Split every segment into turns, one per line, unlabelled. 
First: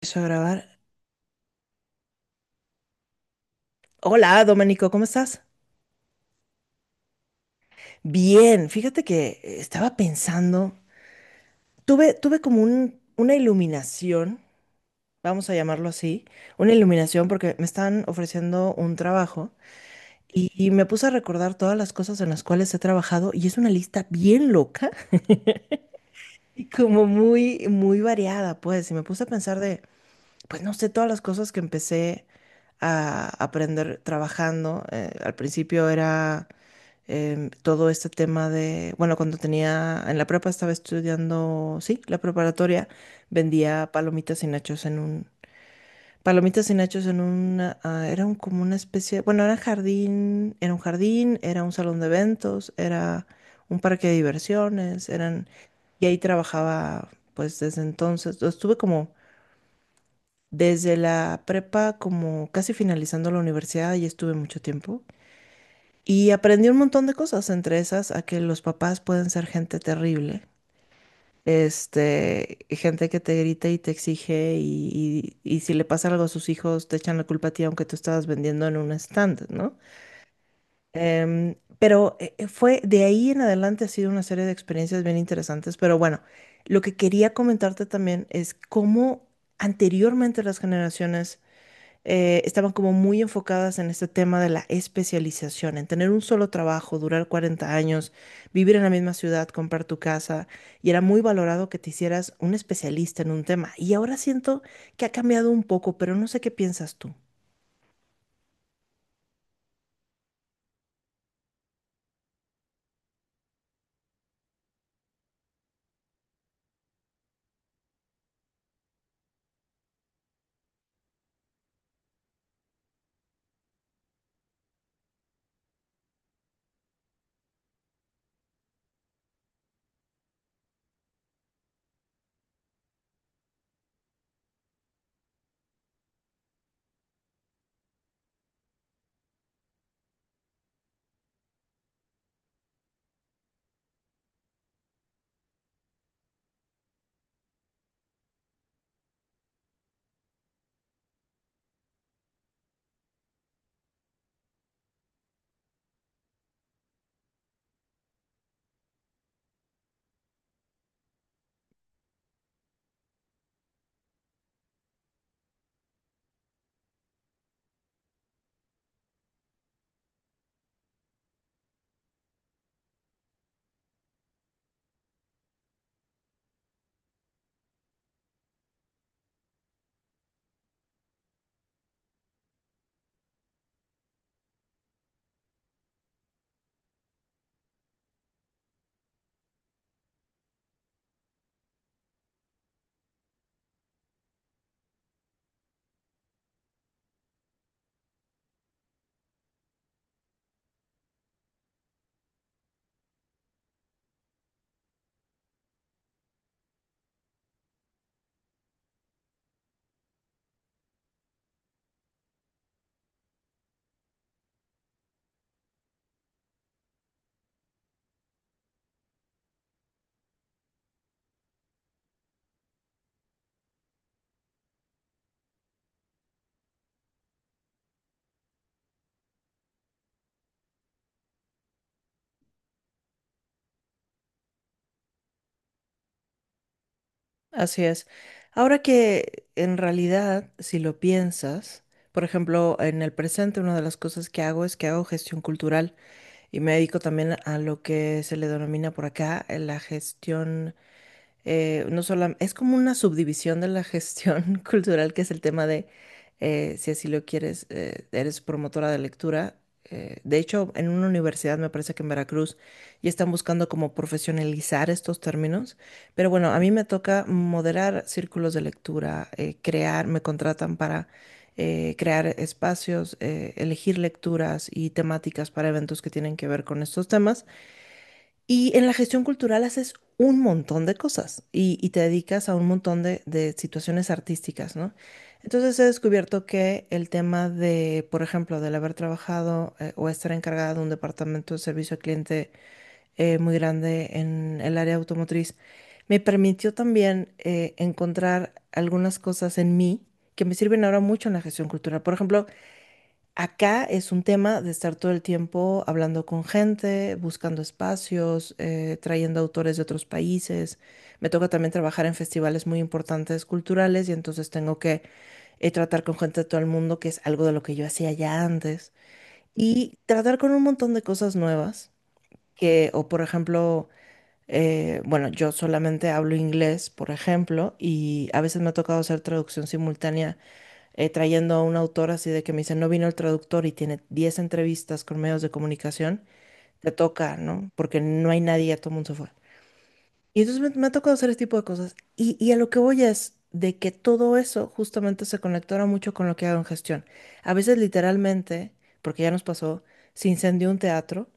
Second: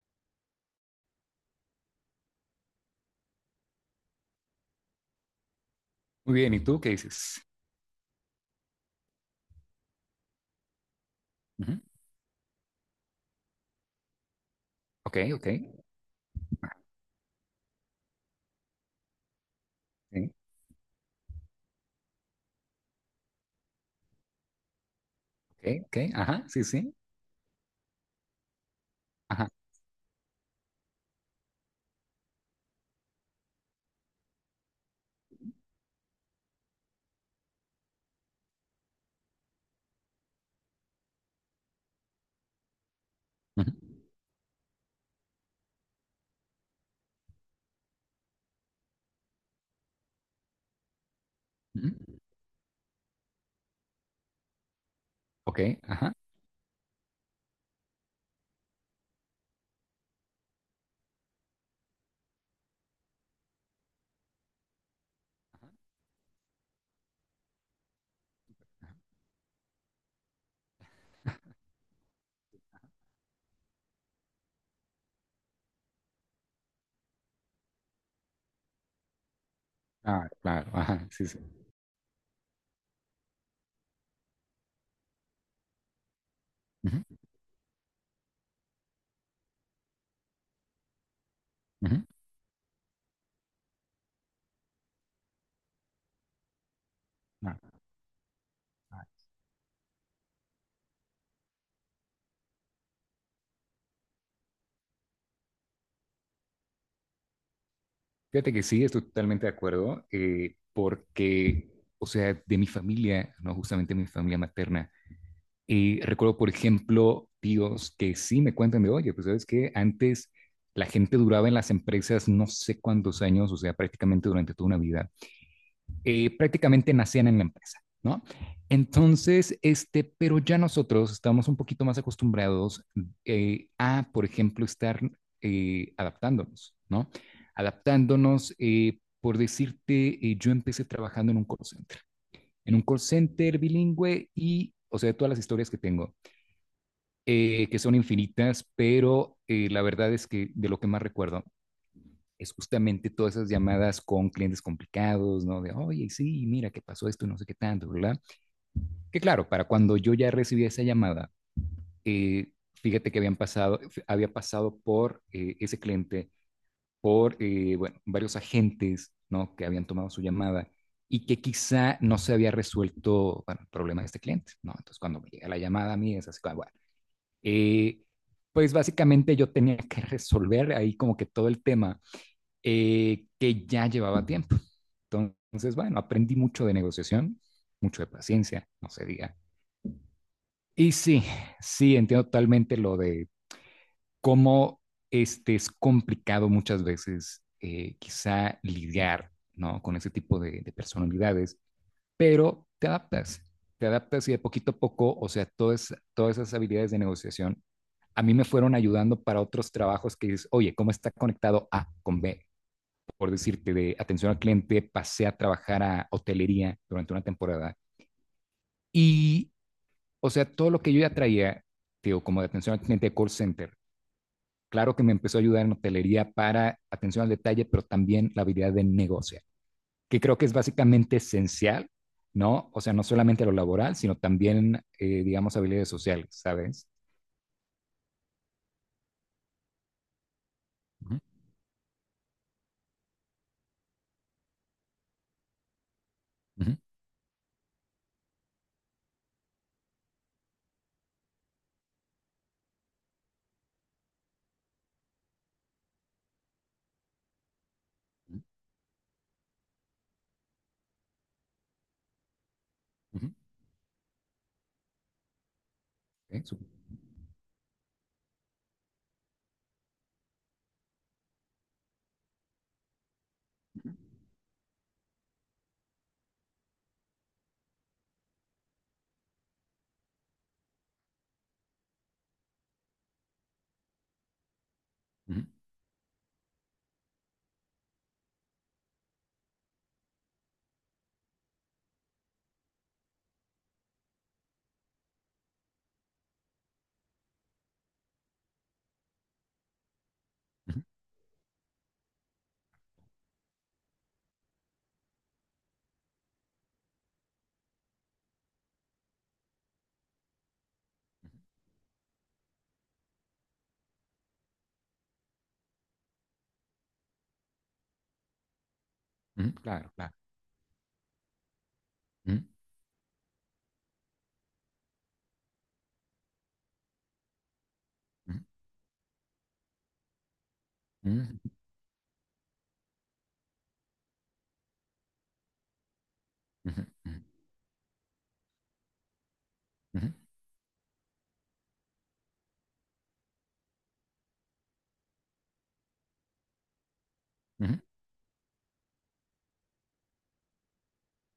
Empiezo a grabar. Hola, Domenico, ¿cómo estás?
Muy bien, ¿y tú qué dices?
Bien, fíjate que estaba pensando,
Ujú,
tuve como una iluminación,
ok, ok,
vamos a llamarlo así, una iluminación porque me están ofreciendo un trabajo
sí,
y me puse a recordar todas las cosas en las cuales he trabajado y es una lista bien loca
ok, ok, ajá, sí,
y
sí,
como muy, muy variada, pues, y me puse a
ajá,
pensar de, pues no sé, todas las cosas que empecé a aprender trabajando. Al principio era todo este tema de, bueno, en la prepa estaba estudiando, sí, la preparatoria,
ujú,
vendía palomitas y nachos en un, palomitas y nachos en una, ah, era un, como una especie, bueno, era jardín, era un salón de
ujú,
eventos, era un parque de diversiones, eran,
ok,
y
ajá,
ahí trabajaba, pues desde entonces, estuve como, desde la prepa, como casi finalizando la universidad, y estuve mucho tiempo. Y aprendí un montón de cosas, entre esas a que los papás pueden ser gente terrible, gente que te grita y te exige y si le pasa algo a sus hijos te echan la culpa a ti aunque tú estabas vendiendo en un stand, ¿no?
ah, claro, ajá, sí, sí.
Pero fue de ahí en adelante ha sido una serie de experiencias bien interesantes, pero bueno, lo que
Ujú,
quería comentarte también es cómo anteriormente las generaciones
ujú,
estaban como muy enfocadas en este tema de la especialización, en tener un solo trabajo, durar cuarenta
ah,
años, vivir en la
ah.
misma ciudad, comprar tu casa, y era muy valorado que te hicieras un especialista en un tema. Y ahora siento que ha cambiado un poco, pero no sé qué piensas tú.
Fíjate que sí, estoy totalmente de acuerdo, porque, o sea, de mi familia, no justamente mi familia materna, y recuerdo, por ejemplo, tíos que sí me cuentan de, oye, pues sabes que antes la gente duraba en las empresas no sé cuántos años, o sea, prácticamente durante toda una vida, prácticamente nacían en la empresa, ¿no? Entonces, este, pero ya nosotros estamos un poquito más acostumbrados, a, por ejemplo, estar adaptándonos, ¿no? Adaptándonos, por decirte, yo empecé trabajando en un call center, en un call center bilingüe y, o sea, todas las historias que tengo, que son infinitas, pero la verdad es que de lo que más recuerdo es justamente todas esas llamadas con clientes complicados, ¿no? De, oye, sí, mira, ¿qué pasó esto? No sé qué tanto, ¿verdad? Que claro, para cuando yo ya recibí esa llamada, fíjate que habían pasado, había pasado por ese cliente, por, bueno, varios agentes, ¿no? Que habían tomado su llamada y que quizá no se había resuelto, bueno, el problema de este cliente, ¿no? Entonces, cuando me llega la llamada a mí, es así, bueno, eh, pues básicamente yo tenía que resolver ahí como que todo el tema, que ya llevaba tiempo. Entonces, bueno, aprendí mucho de negociación, mucho de paciencia, no se diga. Y sí, sí, entiendo totalmente lo de cómo este es complicado muchas veces, quizá lidiar, ¿no? Con ese tipo de personalidades, pero te adaptas y de poquito a poco, o sea, todas esas habilidades de negociación a mí me fueron ayudando para otros trabajos que dices, oye, ¿cómo está conectado A con B? Por decirte, de atención al cliente, pasé a trabajar a hotelería durante una temporada. Y, o sea, todo lo que yo ya traía, digo, como de atención al cliente de call center, claro que me empezó a ayudar en hotelería para atención al detalle, pero también la habilidad de negociar que creo que es básicamente esencial, ¿no? O sea, no solamente lo laboral, sino también, digamos, habilidades sociales, ¿sabes?
Así es. Ahora que en realidad, si lo
Uh-huh,
piensas, por ejemplo, en el presente una de las cosas que hago es que hago gestión cultural y me
uh-huh,
dedico también a lo que se le denomina por acá la gestión no solo, es como una subdivisión de la gestión cultural, que es el tema de, si así lo quieres, eres promotora de lectura. De hecho, en una universidad, me parece que en Veracruz, ya
uh-huh,
están buscando como profesionalizar estos términos. Pero
¿eh?
bueno, a mí me toca moderar círculos de lectura, me contratan para crear espacios, elegir lecturas y temáticas para eventos que tienen que ver con estos temas. Y en la gestión cultural haces un montón de cosas y te dedicas a un montón de situaciones artísticas, ¿no?
Uh-huh,
Entonces he descubierto que el tema de, por ejemplo, del haber trabajado o estar encargada de un departamento de servicio al cliente muy grande en el área automotriz, me permitió también encontrar algunas cosas en mí que me
uh-huh,
sirven ahora mucho en la gestión cultural. Por ejemplo, acá es un tema de estar todo el tiempo hablando con gente, buscando espacios, trayendo autores de otros países. Me toca también trabajar en festivales muy importantes culturales y entonces tengo que tratar con gente de todo el mundo, que es algo de lo que yo hacía ya antes,
uh-huh, claro,
y
claro.
tratar con un montón de cosas nuevas,
Ujú,
o por ejemplo, bueno, yo solamente hablo inglés, por ejemplo, y a veces me ha tocado hacer traducción simultánea trayendo a un autor así de que me dice, no vino el traductor y tiene 10 entrevistas con medios de comunicación,
ujú,
te toca, ¿no? Porque no hay nadie, ya todo el mundo se fue. Y entonces me ha tocado hacer este tipo de cosas. Y a lo que voy es de que todo eso justamente se conectara mucho con lo que hago en gestión. A veces
ujú,
literalmente, porque ya nos pasó, se incendió un teatro.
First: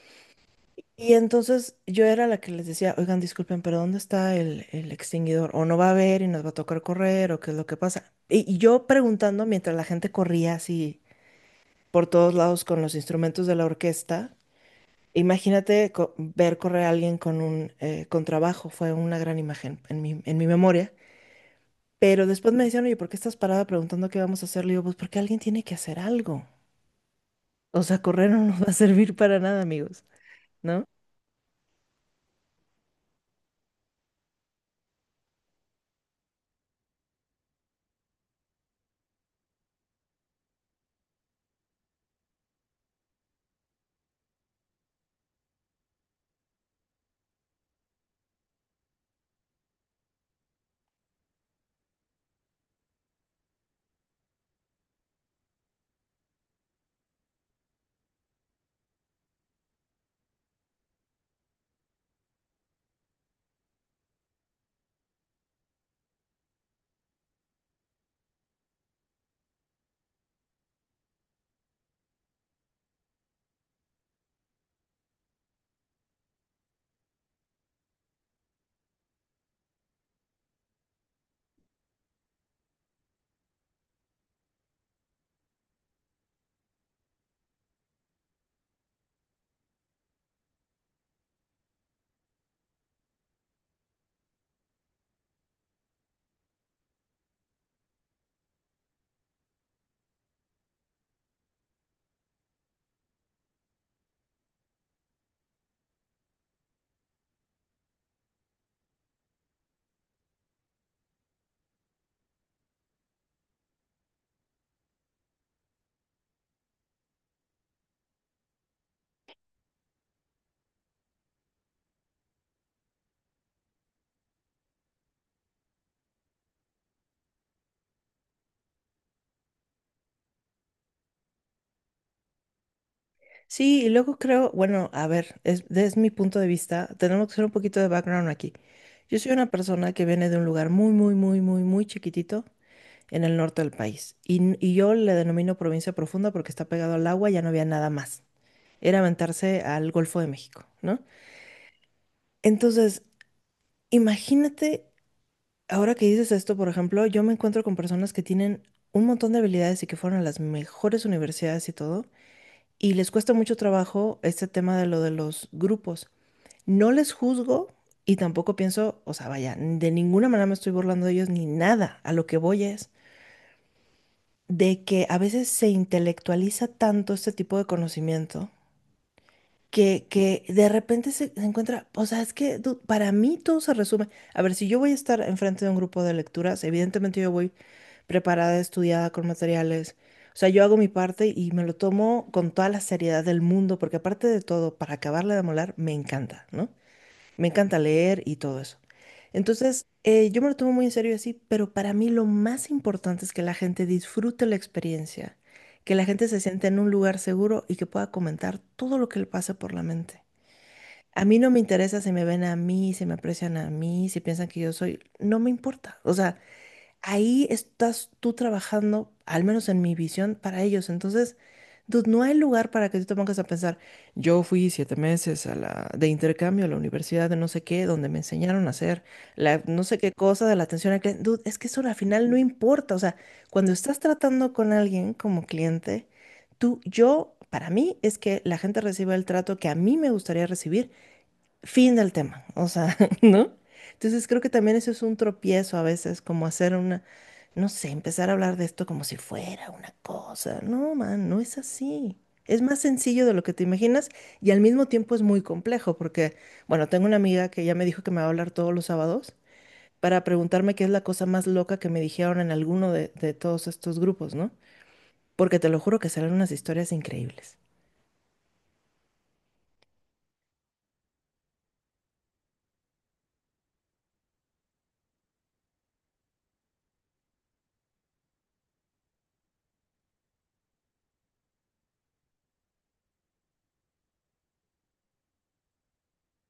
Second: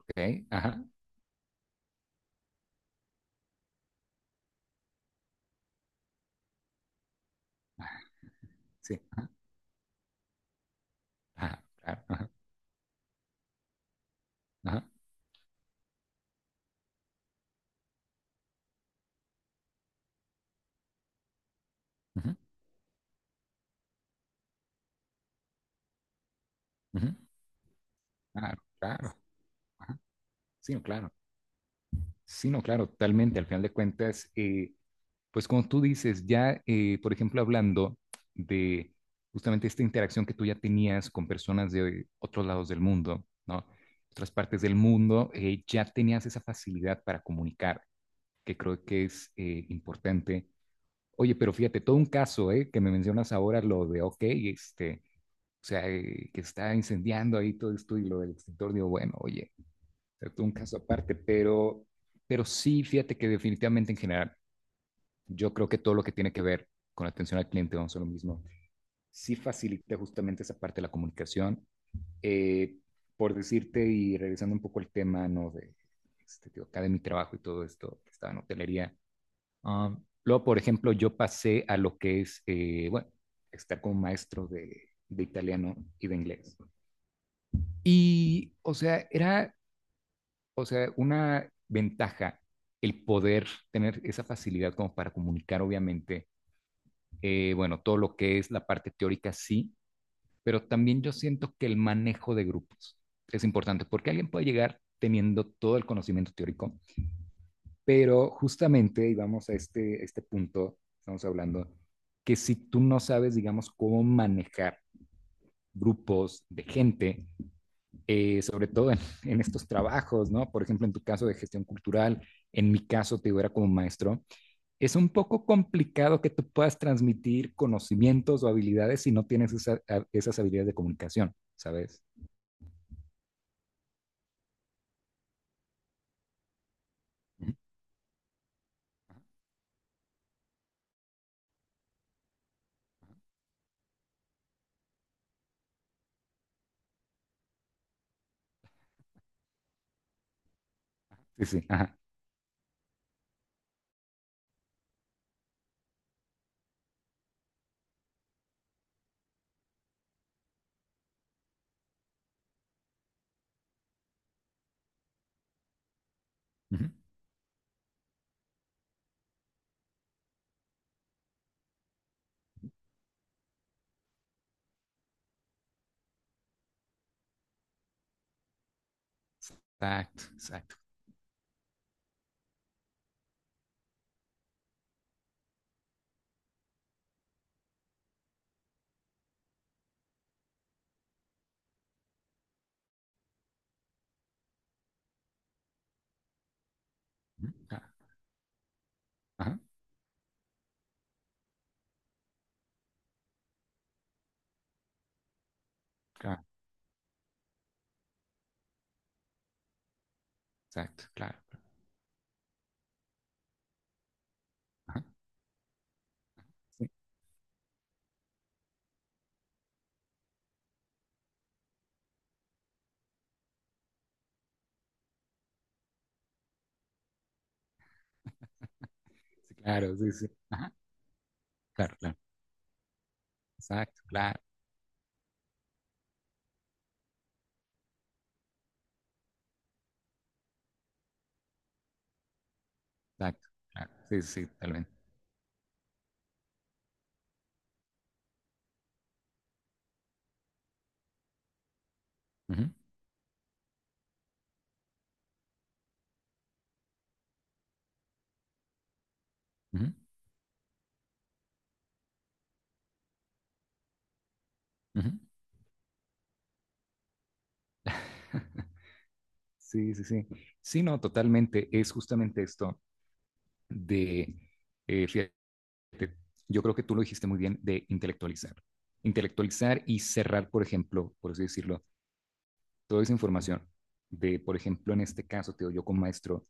ok, ajá,
Y entonces yo era la que les decía, oigan, disculpen, pero ¿dónde está el extinguidor? O no va a haber y nos va a tocar correr, o qué es lo que
ajá,
pasa. Y yo
sí, ajá,
preguntando mientras la gente corría así
ajá, claro,
por
ajá,
todos lados con los instrumentos de la orquesta.
ajá,
Imagínate ver correr a alguien con un contrabajo, fue una gran imagen en mi memoria. Pero
ujú,
después me decían, oye, ¿por qué estás parada preguntando qué vamos a hacer? Le digo, pues porque alguien tiene que hacer algo.
ujú,
O sea, correr no nos
claro,
va a servir
claro,
para nada,
ajá,
amigos,
sí, no,
¿no?
claro, sí, no, claro, totalmente, al final de cuentas, pues como tú dices, ya, por ejemplo, hablando de justamente esta interacción que tú ya tenías con personas de otros lados del mundo, ¿no? Otras partes del mundo, ya tenías esa facilidad para comunicar, que creo que es, importante. Oye, pero fíjate, todo un caso, ¿eh? Que me mencionas ahora lo de, ok, este o sea, que está incendiando ahí todo esto y lo del extintor, digo, bueno, oye, o sea, todo un caso aparte, pero sí, fíjate que definitivamente en general, yo creo que todo lo que tiene que ver con la atención al cliente, vamos a lo mismo, sí facilita justamente esa parte de la comunicación. Eh, por decirte, y regresando un poco al tema, ¿no? De, este, digo, acá de mi trabajo y todo esto, que estaba en hotelería. Luego, por ejemplo, yo pasé a lo que es, bueno, estar como maestro de italiano y de inglés. Y, o sea, era, o sea, una ventaja el poder tener esa facilidad como para comunicar, obviamente, bueno, todo lo que es la parte teórica, sí, pero también yo siento que el manejo de grupos es importante, porque alguien puede llegar teniendo todo el conocimiento teórico, pero justamente, y vamos a este punto, estamos hablando, que si tú no sabes, digamos, cómo manejar grupos de gente, sobre todo en, en, estos trabajos, ¿no? Por ejemplo, en tu caso de gestión cultural, en mi caso, te digo, era como maestro, es un poco complicado que tú puedas transmitir conocimientos o habilidades si no tienes esas habilidades de comunicación, ¿sabes?
Sí, y luego creo, bueno, a ver, es, desde mi punto de vista, tenemos que hacer un poquito de background aquí. Yo soy una persona que viene de un lugar muy, muy, muy, muy, muy chiquitito en el norte del país. Y yo le denomino provincia profunda porque está pegado al agua, ya no había nada más. Era aventarse al Golfo de México, ¿no?
Sí, sí, ajá.
Entonces, imagínate, ahora que dices esto, por ejemplo, yo me encuentro con personas que tienen un montón de habilidades y que fueron a las mejores universidades y todo, y les cuesta mucho trabajo este tema de lo de los grupos. No les juzgo y tampoco pienso, o sea, vaya, de ninguna manera me estoy burlando de ellos ni nada. A lo que voy es, de que a veces se intelectualiza tanto este tipo de conocimiento que,
Exacto,
que de
exacto.
repente se encuentra, o sea, es que para mí todo se resume. A ver, si yo voy a estar enfrente de un grupo de lecturas, evidentemente yo voy preparada, estudiada con materiales. O sea, yo hago mi parte y me lo tomo con toda la seriedad del mundo, porque aparte de todo, para acabarle de molar, me encanta, ¿no? Me encanta
Ajá,
leer y todo eso.
ajá,
Entonces, yo me lo tomo muy en serio y así, pero para mí lo más importante es que la gente disfrute la experiencia, que la gente se
claro,
sienta en un lugar seguro y que pueda comentar todo lo que le pasa por la mente.
exacto,
A mí
claro.
no me interesa si me ven a mí, si me aprecian a mí, si piensan que yo soy,
Ajá,
no me importa. O sea,
sí,
ahí estás tú trabajando, al menos en mi visión, para ellos. Entonces, dude, no hay lugar para que tú te pongas a pensar, yo fui 7 meses a de intercambio a la universidad de no sé qué, donde me enseñaron a hacer
sí,
la no
claro,
sé qué
sí, sí.
cosa de la
Ajá,
atención al cliente. Dude, es que eso al
claro, claro.
final no importa. O sea, cuando estás
Exacto, claro,
tratando con alguien como cliente, tú, yo, para mí, es que la gente reciba el trato que a mí me gustaría recibir. Fin del tema, o sea,
exacto,
¿no?
claro. Sí,
Entonces creo
sí, sí,
que
tal
también
vez.
eso es un tropiezo a veces, como hacer una, no sé, empezar a hablar de esto como si fuera una cosa. No, man, no es así. Es
Ujú,
más sencillo de lo que te imaginas y al mismo tiempo es muy complejo porque, bueno, tengo una amiga que ya me dijo que me va a hablar todos los sábados
ujú,
para preguntarme qué es la cosa más loca que me dijeron en alguno de todos estos grupos, ¿no?
ujú.
Porque te lo juro que serán unas historias increíbles.
Sí, sí, sí. Sí, no, totalmente. Es justamente esto de, fíjate, yo creo que tú lo dijiste muy bien, de intelectualizar. Intelectualizar y cerrar, por ejemplo, por así decirlo, toda esa información. De, por ejemplo, en este caso, te digo, yo con maestro,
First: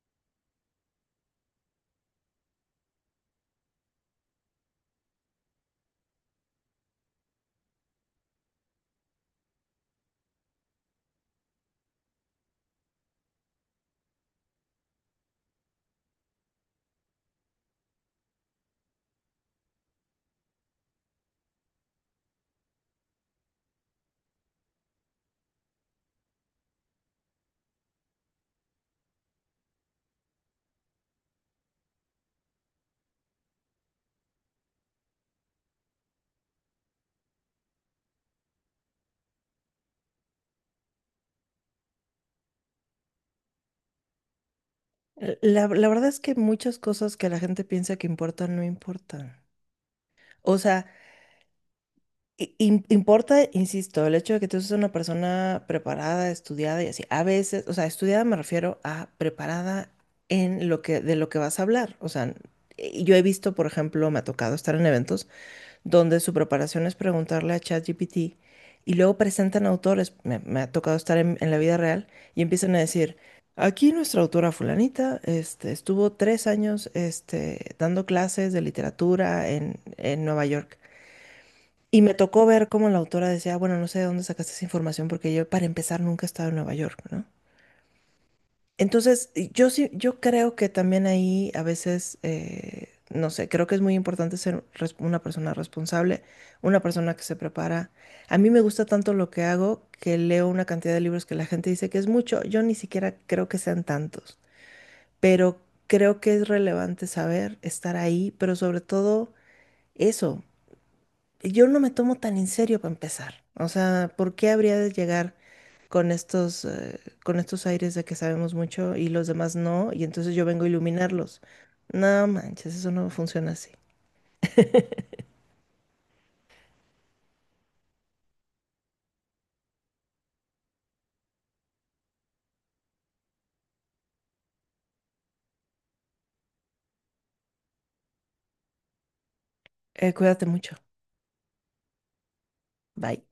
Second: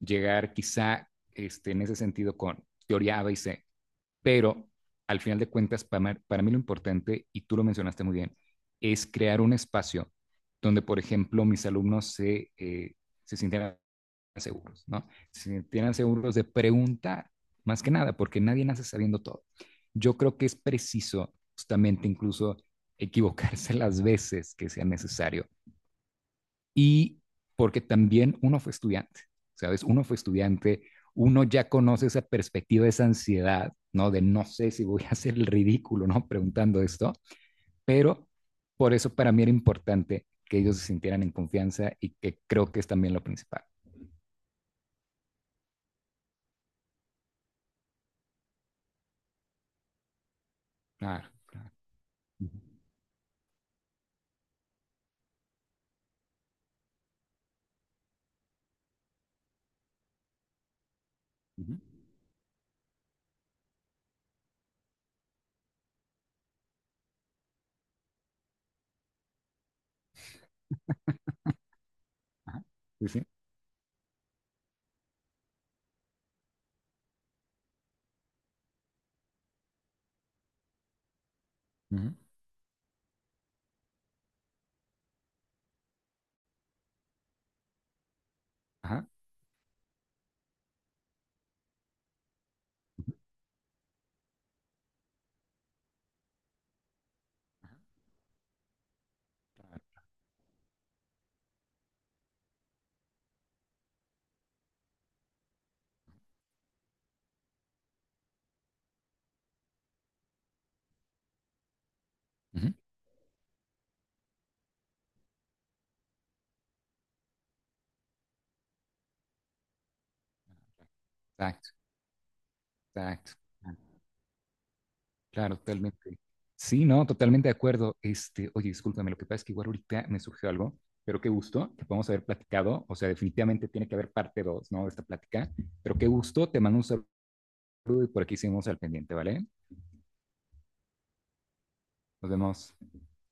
llegar quizá este, en ese sentido con teoría A, B y C, pero al final de cuentas, para mí lo importante, y tú lo mencionaste muy bien, es crear un espacio donde, por ejemplo, mis alumnos se sientan seguros, ¿no? Si tienen seguros de preguntar, más que nada, porque nadie nace sabiendo todo. Yo creo que es preciso justamente incluso equivocarse las veces que sea necesario. Y porque también uno fue estudiante, ¿sabes? Uno fue estudiante, uno ya conoce esa perspectiva, esa ansiedad, ¿no? De no sé si voy a hacer el ridículo, ¿no? Preguntando esto, pero por eso para mí era importante que ellos se sintieran en confianza y que creo que es también lo principal.
La verdad es que muchas cosas que la gente piensa que importan no importan. O sea,
Claro, claro.
importa, insisto, el hecho de que tú seas una persona preparada, estudiada y así. A veces, o sea, estudiada me refiero a preparada en lo que, de lo que vas a
Ujú,
hablar. O sea, y yo he visto, por ejemplo, me ha tocado estar en eventos donde su preparación es preguntarle a ChatGPT y luego presentan autores. Me ha tocado estar en la vida real y
ajá.
empiezan a
Sí,
decir,
sí.
aquí nuestra autora fulanita, estuvo 3 años, dando clases de literatura en Nueva York. Y me
Ujú,
tocó ver cómo la autora decía, bueno, no sé de dónde sacaste esa información porque yo para empezar nunca he estado en Nueva York, ¿no?
ajá.
Entonces, y yo sí, yo creo que también ahí a veces, no sé, creo que es muy importante ser una persona responsable, una persona que se prepara. A mí me gusta tanto lo que
Claro,
hago que leo una cantidad de libros que la gente dice que es mucho, yo ni siquiera creo que sean tantos, pero creo que es relevante saber estar ahí, pero sobre todo eso yo no me tomo tan en
ujú,
serio para empezar. O sea, ¿por qué habría de llegar con con estos aires de que sabemos mucho y los demás no? Y entonces yo vengo a iluminarlos.
exacto,
No manches, eso no
exacto.
funciona así.
Claro, claro, totalmente. Sí, no, totalmente de acuerdo. Este, oye, discúlpame, lo que pasa es que igual ahorita me surgió algo, pero qué gusto que podamos haber platicado. O sea, definitivamente tiene que haber parte dos, ¿no? De esta plática. Pero qué gusto, te mando un saludo y por aquí seguimos al pendiente, ¿vale?
Cuídate mucho.
Nos vemos.
Bye.